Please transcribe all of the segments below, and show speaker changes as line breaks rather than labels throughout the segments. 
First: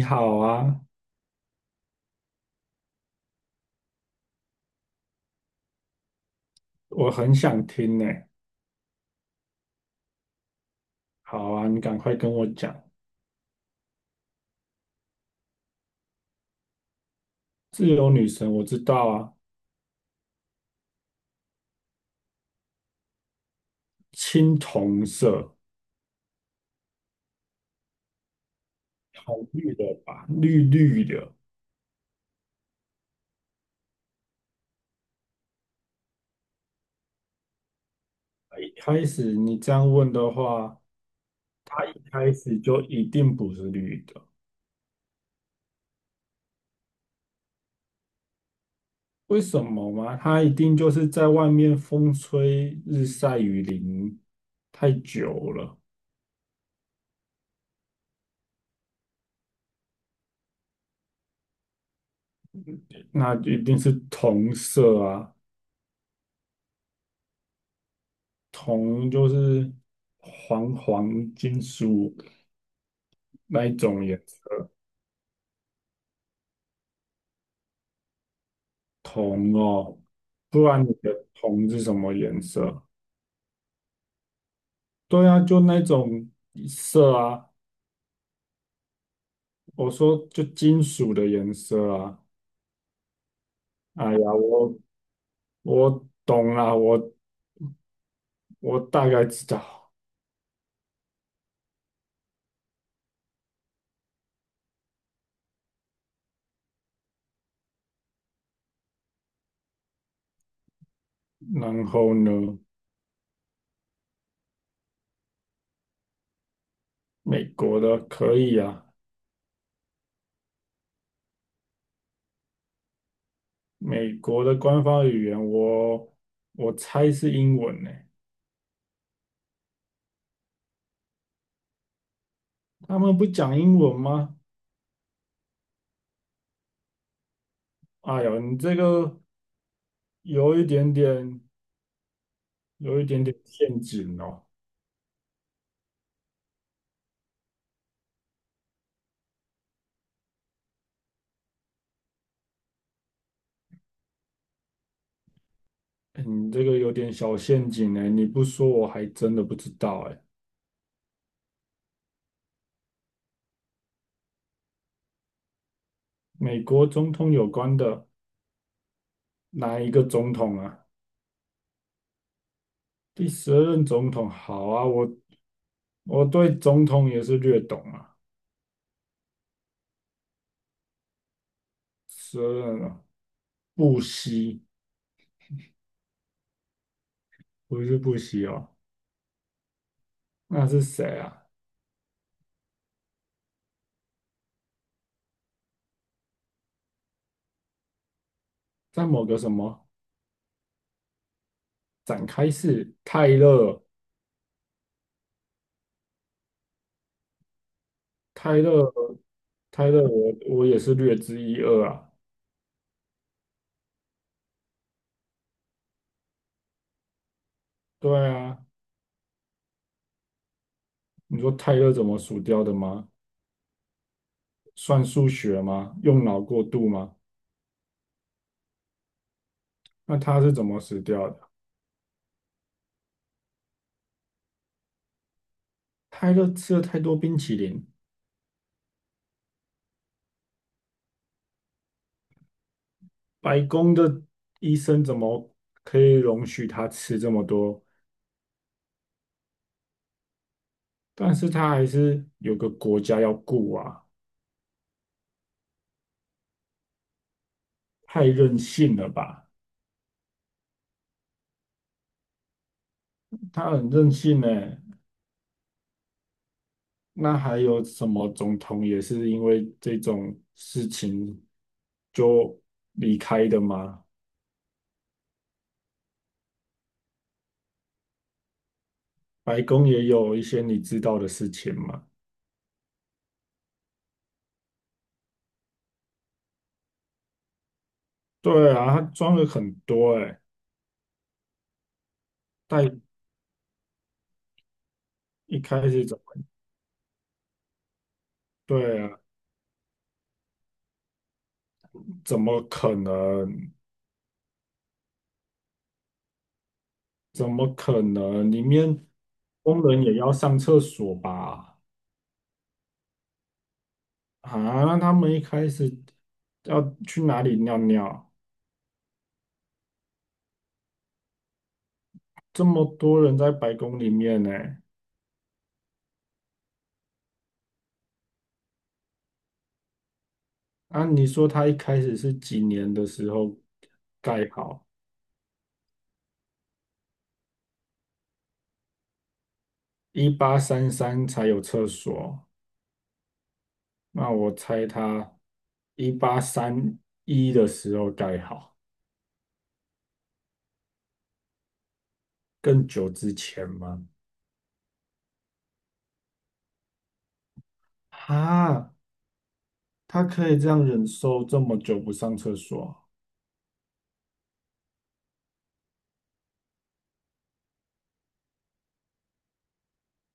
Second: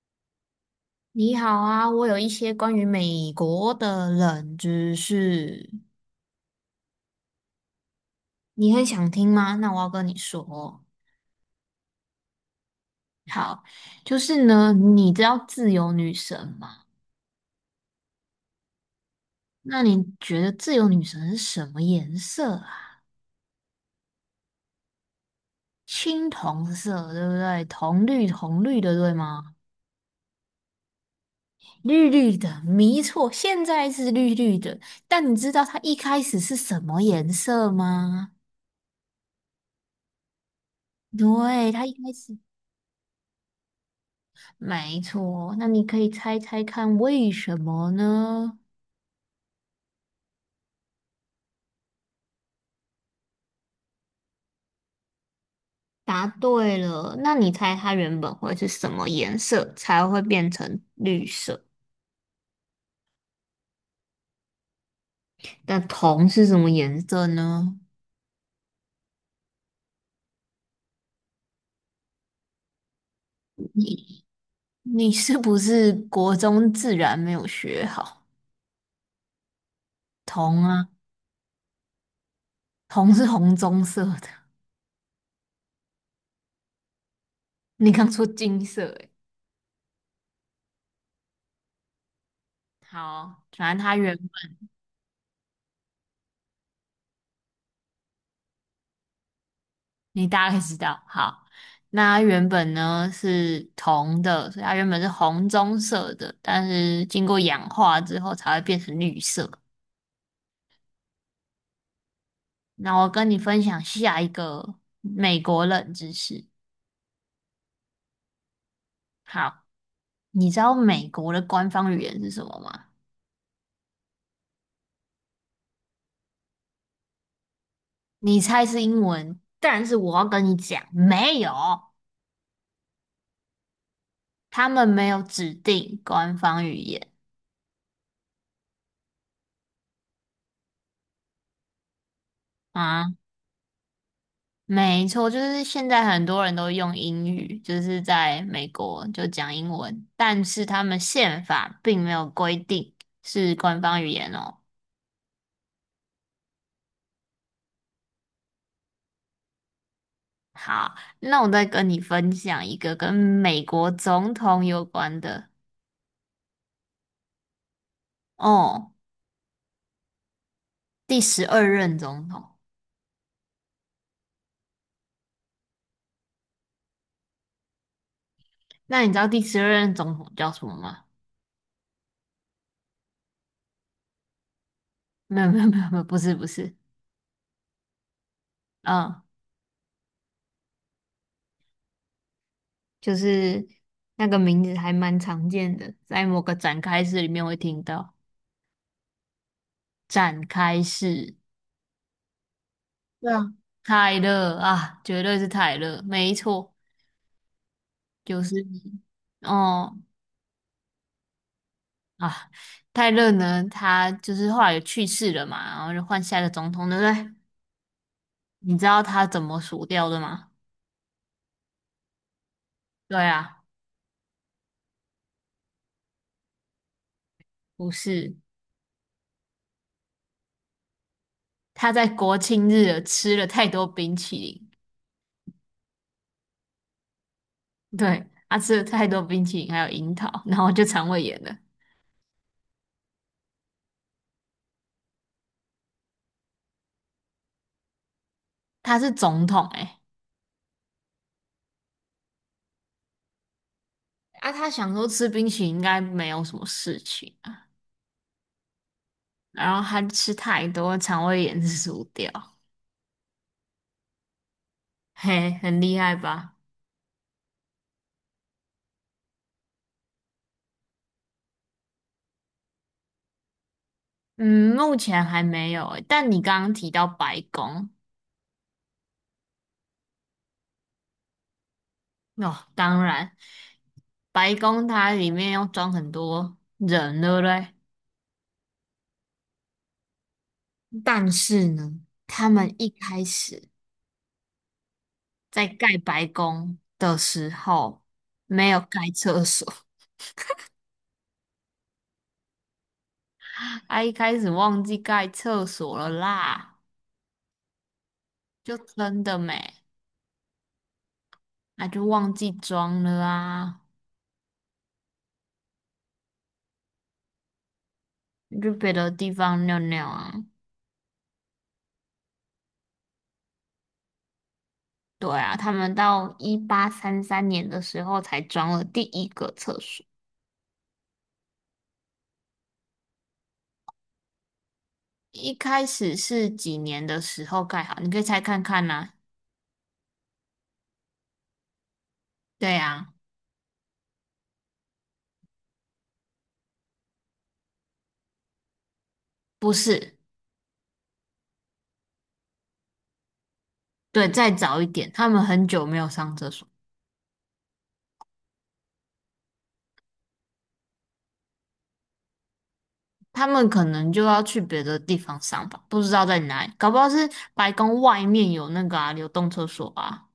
你好啊。
你好啊，我有一些关于美国的冷知识，
我很想听呢。
你很想听吗？那我要跟你说，
好啊，你赶快跟我讲。
好，就是呢，你知道自由女神吗？
自由女神我知道啊，
那你觉得自由女神是什么颜色啊？
青铜色，
青铜色，对不对？铜绿铜绿的，对
好
吗？
绿的吧，绿绿的。
绿绿的，没错，现在是绿绿的，但你知道它一开始是什么颜色吗？
一开始你这样问的话，
对，
它
它一
一
开
开
始。
始就一定不是绿的。
没错，那你可以猜猜看为什么呢？
为什么吗？它一定就是在外面风吹日晒雨淋太久了。
答对了，那你猜它原本会是什么颜色才会变成绿色？
那一定是铜色啊。
那铜是什么颜色呢？
铜就是黄黄金属。那一种颜
你
色？
你是不是国中自然没有学好？
铜哦。
铜
不然
啊，
你的铜是什么颜色？
铜是红棕色的，
对啊，就那种色啊。
你刚说金色诶。
我说就金属的颜色啊。
好，反正它
哎
原
呀，我懂啦，我大概知道。
你大概知道，好，那它原本呢是铜的，所以它原本是红棕色的，但是经过氧化之后才会变成绿色。
然后呢，
那我跟你分享下一个美国冷知识。
美国的可以啊。
好，你知道美国的官方语言是什么吗？
美国的官方语言我猜是英文呢。
你猜是英文，但是我要跟你讲，没有，
他们不讲英文吗？
他们没有指定官方语言。
哎呦，你这个有一点点，有一
啊。
点点陷阱哦。
没错，就是现在很多人都用英语，就是在美国就讲英文，但是他们宪法并没有规定是官方语言哦。
哎你这个有点小陷阱哎，你不说我还真的不知道哎。
好，那我再跟你分享一个跟美国总统有关的
美国总统有关的
哦，
哪一个总统啊？
第十二任总统。
第12任总统，好啊，我对总统也是略懂啊。
那你知道第十二任总统叫什么吗？
十二任啊，布希
没有，没有，没有，没有不是，不是，
不是布希哦，
嗯，
那是谁啊？
就是那个名字还蛮常见的，在某个展开式里面会听到
在某个什么
展开式。
展开式？泰
对啊，
勒，
泰勒啊，绝对是泰勒，没错，就是
泰勒，
你
泰
哦
勒我也是略知一二啊。
啊，泰勒呢，他就是后来有去世了嘛，然后就换下一个总统，对不对？
对啊，
你知道他怎么死掉的吗？
你说泰勒怎么数掉的吗？
对啊，
算数学吗？用脑过度吗？
不是，
那他是怎么死掉的？
他在国庆日吃了太多冰淇淋，
他勒吃了太多冰淇淋。
对，他吃了太多冰淇淋，还有樱桃，然后就肠胃炎了。
白宫的医生怎么可以容许他吃这么多？
他是总统诶、
但是他还是有个国家要顾啊。
啊，他想说吃冰淇淋应该没有什么事情啊，
太任性了吧？
然后他吃太多，肠胃炎是输掉。
他很任性呢。
嘿，很厉害吧？
那还有什么总统也是因为这种事情就离开的吗？
嗯，目前还没有欸，但你刚刚提到白宫，
白宫也有一些你知道的事情嘛？
哦，当然，白宫它里面要装很多人，对不对？
对啊，他装了很多哎。
但是呢，他们一
但
开始
一
在
开
盖
始怎
白
么？
宫的时候没有
对
盖
啊。
厕所，
怎么可能？
他一开始忘记盖厕所了啦，
怎么可能？里
就
面
真的没，
工人也要上厕所吧？
那就忘记装了啊，
啊，那他们一开始要去哪里尿尿？
就别的地方尿尿啊。
这么多人在白宫里面呢。
对啊，他们到1833年的时候才装了第一个厕所。
啊，你说他一开始是几年的时候盖好？
一开始是几年的时候盖好？你可以猜看看呐、
1833才有厕所。
对啊，
那我猜他一八三一的时候盖好。
不是，
更久之前吗？
对，再早一点，他们很久没有上厕所，
啊，他可以这样忍受这么久不上厕所
他们可能就要去别的地方上吧，不知道在哪里，搞不好是白宫外面有那个啊流动厕所啊。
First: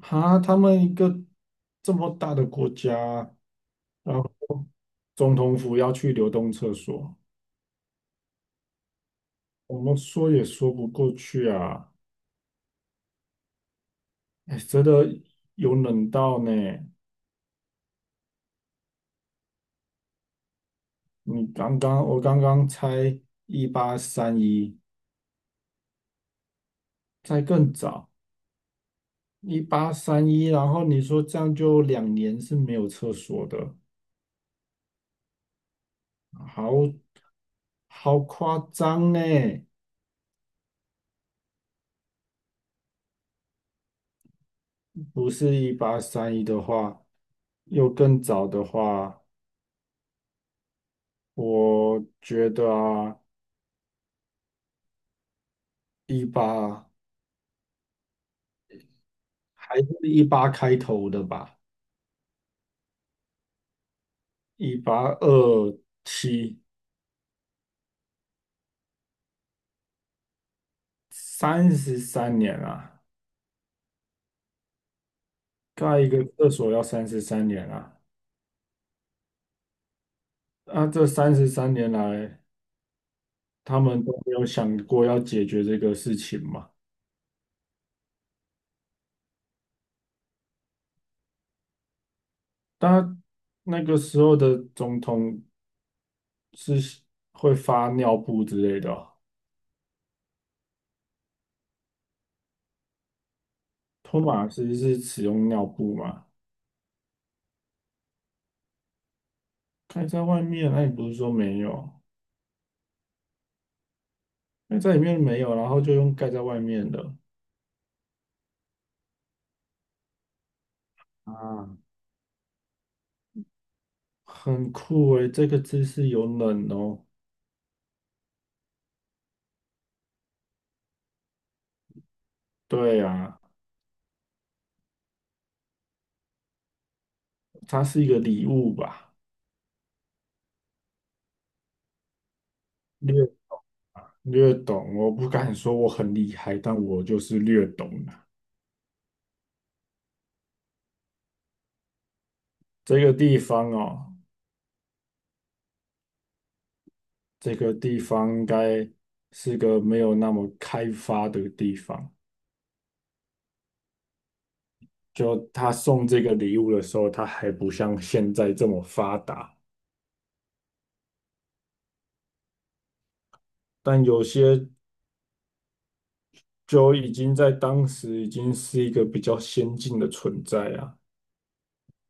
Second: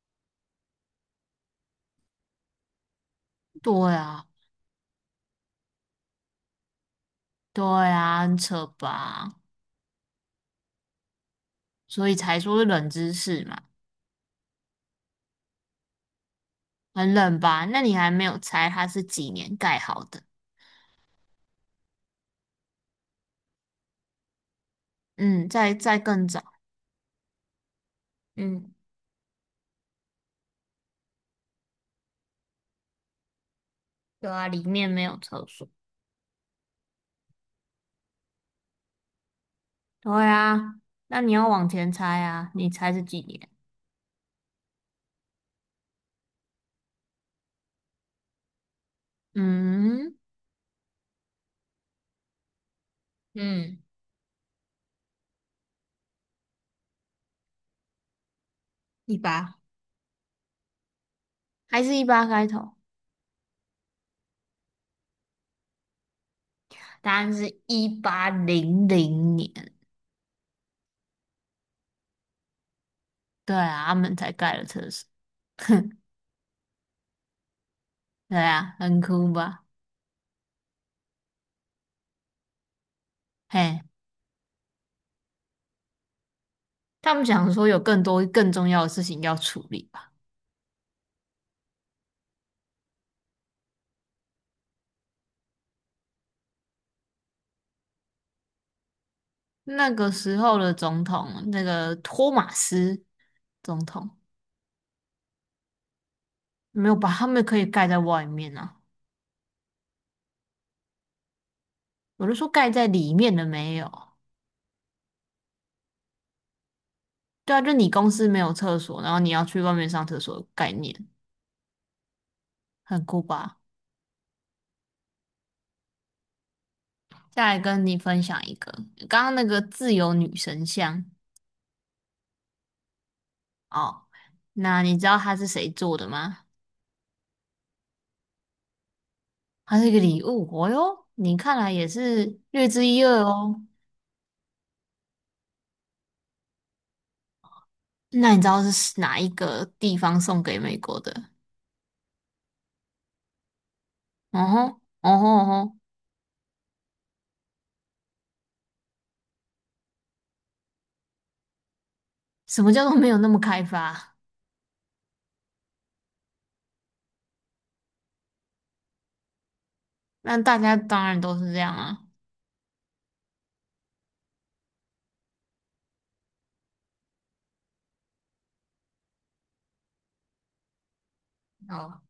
啊？哈，他们一个这么大的国家，
对
然
啊，
后总统府要去流动厕所，
对啊，很扯吧？
我们说也说不过去啊。
所以才说是冷知识嘛，
哎，真的有冷到呢。
很冷吧？那你还没有猜它是几年盖好的？
你刚刚我刚刚猜一八三一，
嗯，再更早，
再更早
嗯，
一八三一，一八三一然后你说这样就2年是没有厕所的。
对啊，里面没有厕所。
好，好夸张呢。
对啊，那你要往前猜啊，你猜是几年？
不是一八三一的话，又更早的话，
嗯，
我觉得啊，
嗯，
一八
一八，
还是一八开头的吧，
还是一八开头？
1827，
答案是1800年。
三十三年啊。
对啊，他们才盖了厕所。
盖一个厕所要三十三年啊。
对啊，很酷吧？
那这三十三年来，他
嘿，
们都没有想过要解决这个事情嘛？
他们想说有更多更重要的事情要处理吧？
但那个时候的总统是会发尿布之类的哦。
那个时候的总统，那个托马斯总统，
托马斯是使用尿布吗？
没有把他们可以盖在外面啊。
盖在外面，那你不是说没有？
我就说盖在里面的没有，
那在里面没有，然后就用盖在外面的。
对啊，就你公司没有厕所，然后你要去外面上厕所概念，
啊，
很酷吧？
很酷诶，这个姿势有冷哦。
再来跟你分享一个，刚刚那个自由女神像
对啊，
哦，那你知道它是谁做的吗？
它是一个礼物吧？
它是一个礼物，哦哟，你看来也是略知一二
略
哦。
略懂，我不敢说我很厉害，但我就是略懂啊。
那你知道是哪一个地方送给美国的？
这个地方哦，
哦吼，哦吼哦吼，
这个地方应该是个没有那么开发的地方。
什么叫做没有那么开发？
就他送这个礼物的时候，他还不像现在这么发达。
那大家当然都是这样啊。
但有些就已经在当时已经是一个比较先进的存在啊。
哦，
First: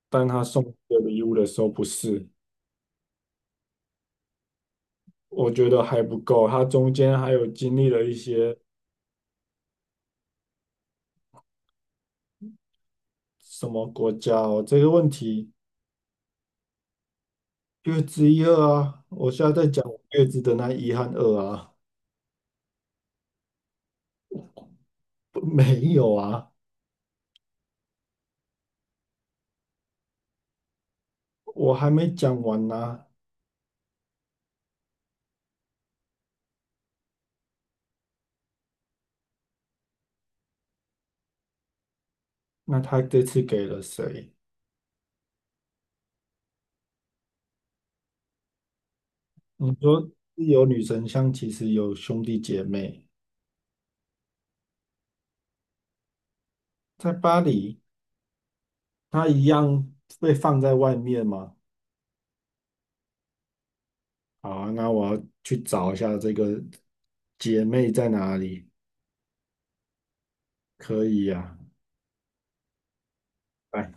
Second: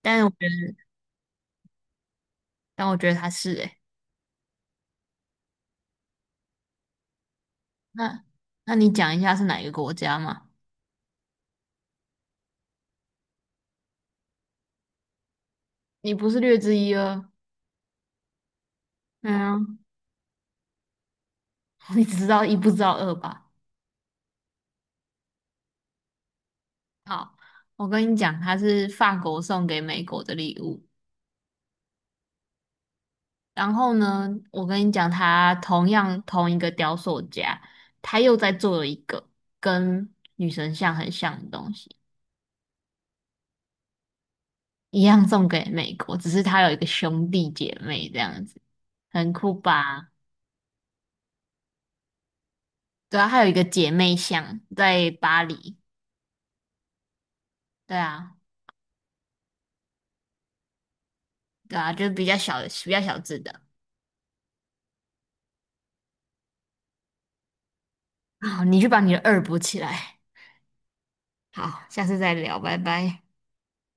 但
但
我觉
他送
得，
这个礼物的时候不是，
但我觉得他是诶、
我觉得还不够，他中间还有经历了一
那
些
那你讲一下是哪一个国家嘛？
什么国家哦。这个问题
你不是略知一二，
月之一二啊，我现在在
嗯，
讲我月之的那一和二啊。
你只知道一不知道二吧？
不，没有啊，
好，我跟你讲，它是法国送给美国的礼物。
我还没讲完呢。
然后呢，我跟你讲，他同样同一个雕塑家，他又在做了一个跟女神像很像的东西，
那他这次给了谁？
一样送给美国，只是他有一个兄弟姐妹这样子，很酷
你说
吧？
有女神像，其实有兄弟姐妹，
对啊，还有一个姐妹像在巴黎，
在巴黎。
对啊。
它一样被放在外面吗？
对啊，就是比较小字的。
好啊，那我要去找一下这个姐妹在哪
好，
里。
你去把你的二补起来。
可以呀，
好，下次再聊，拜拜。
哎。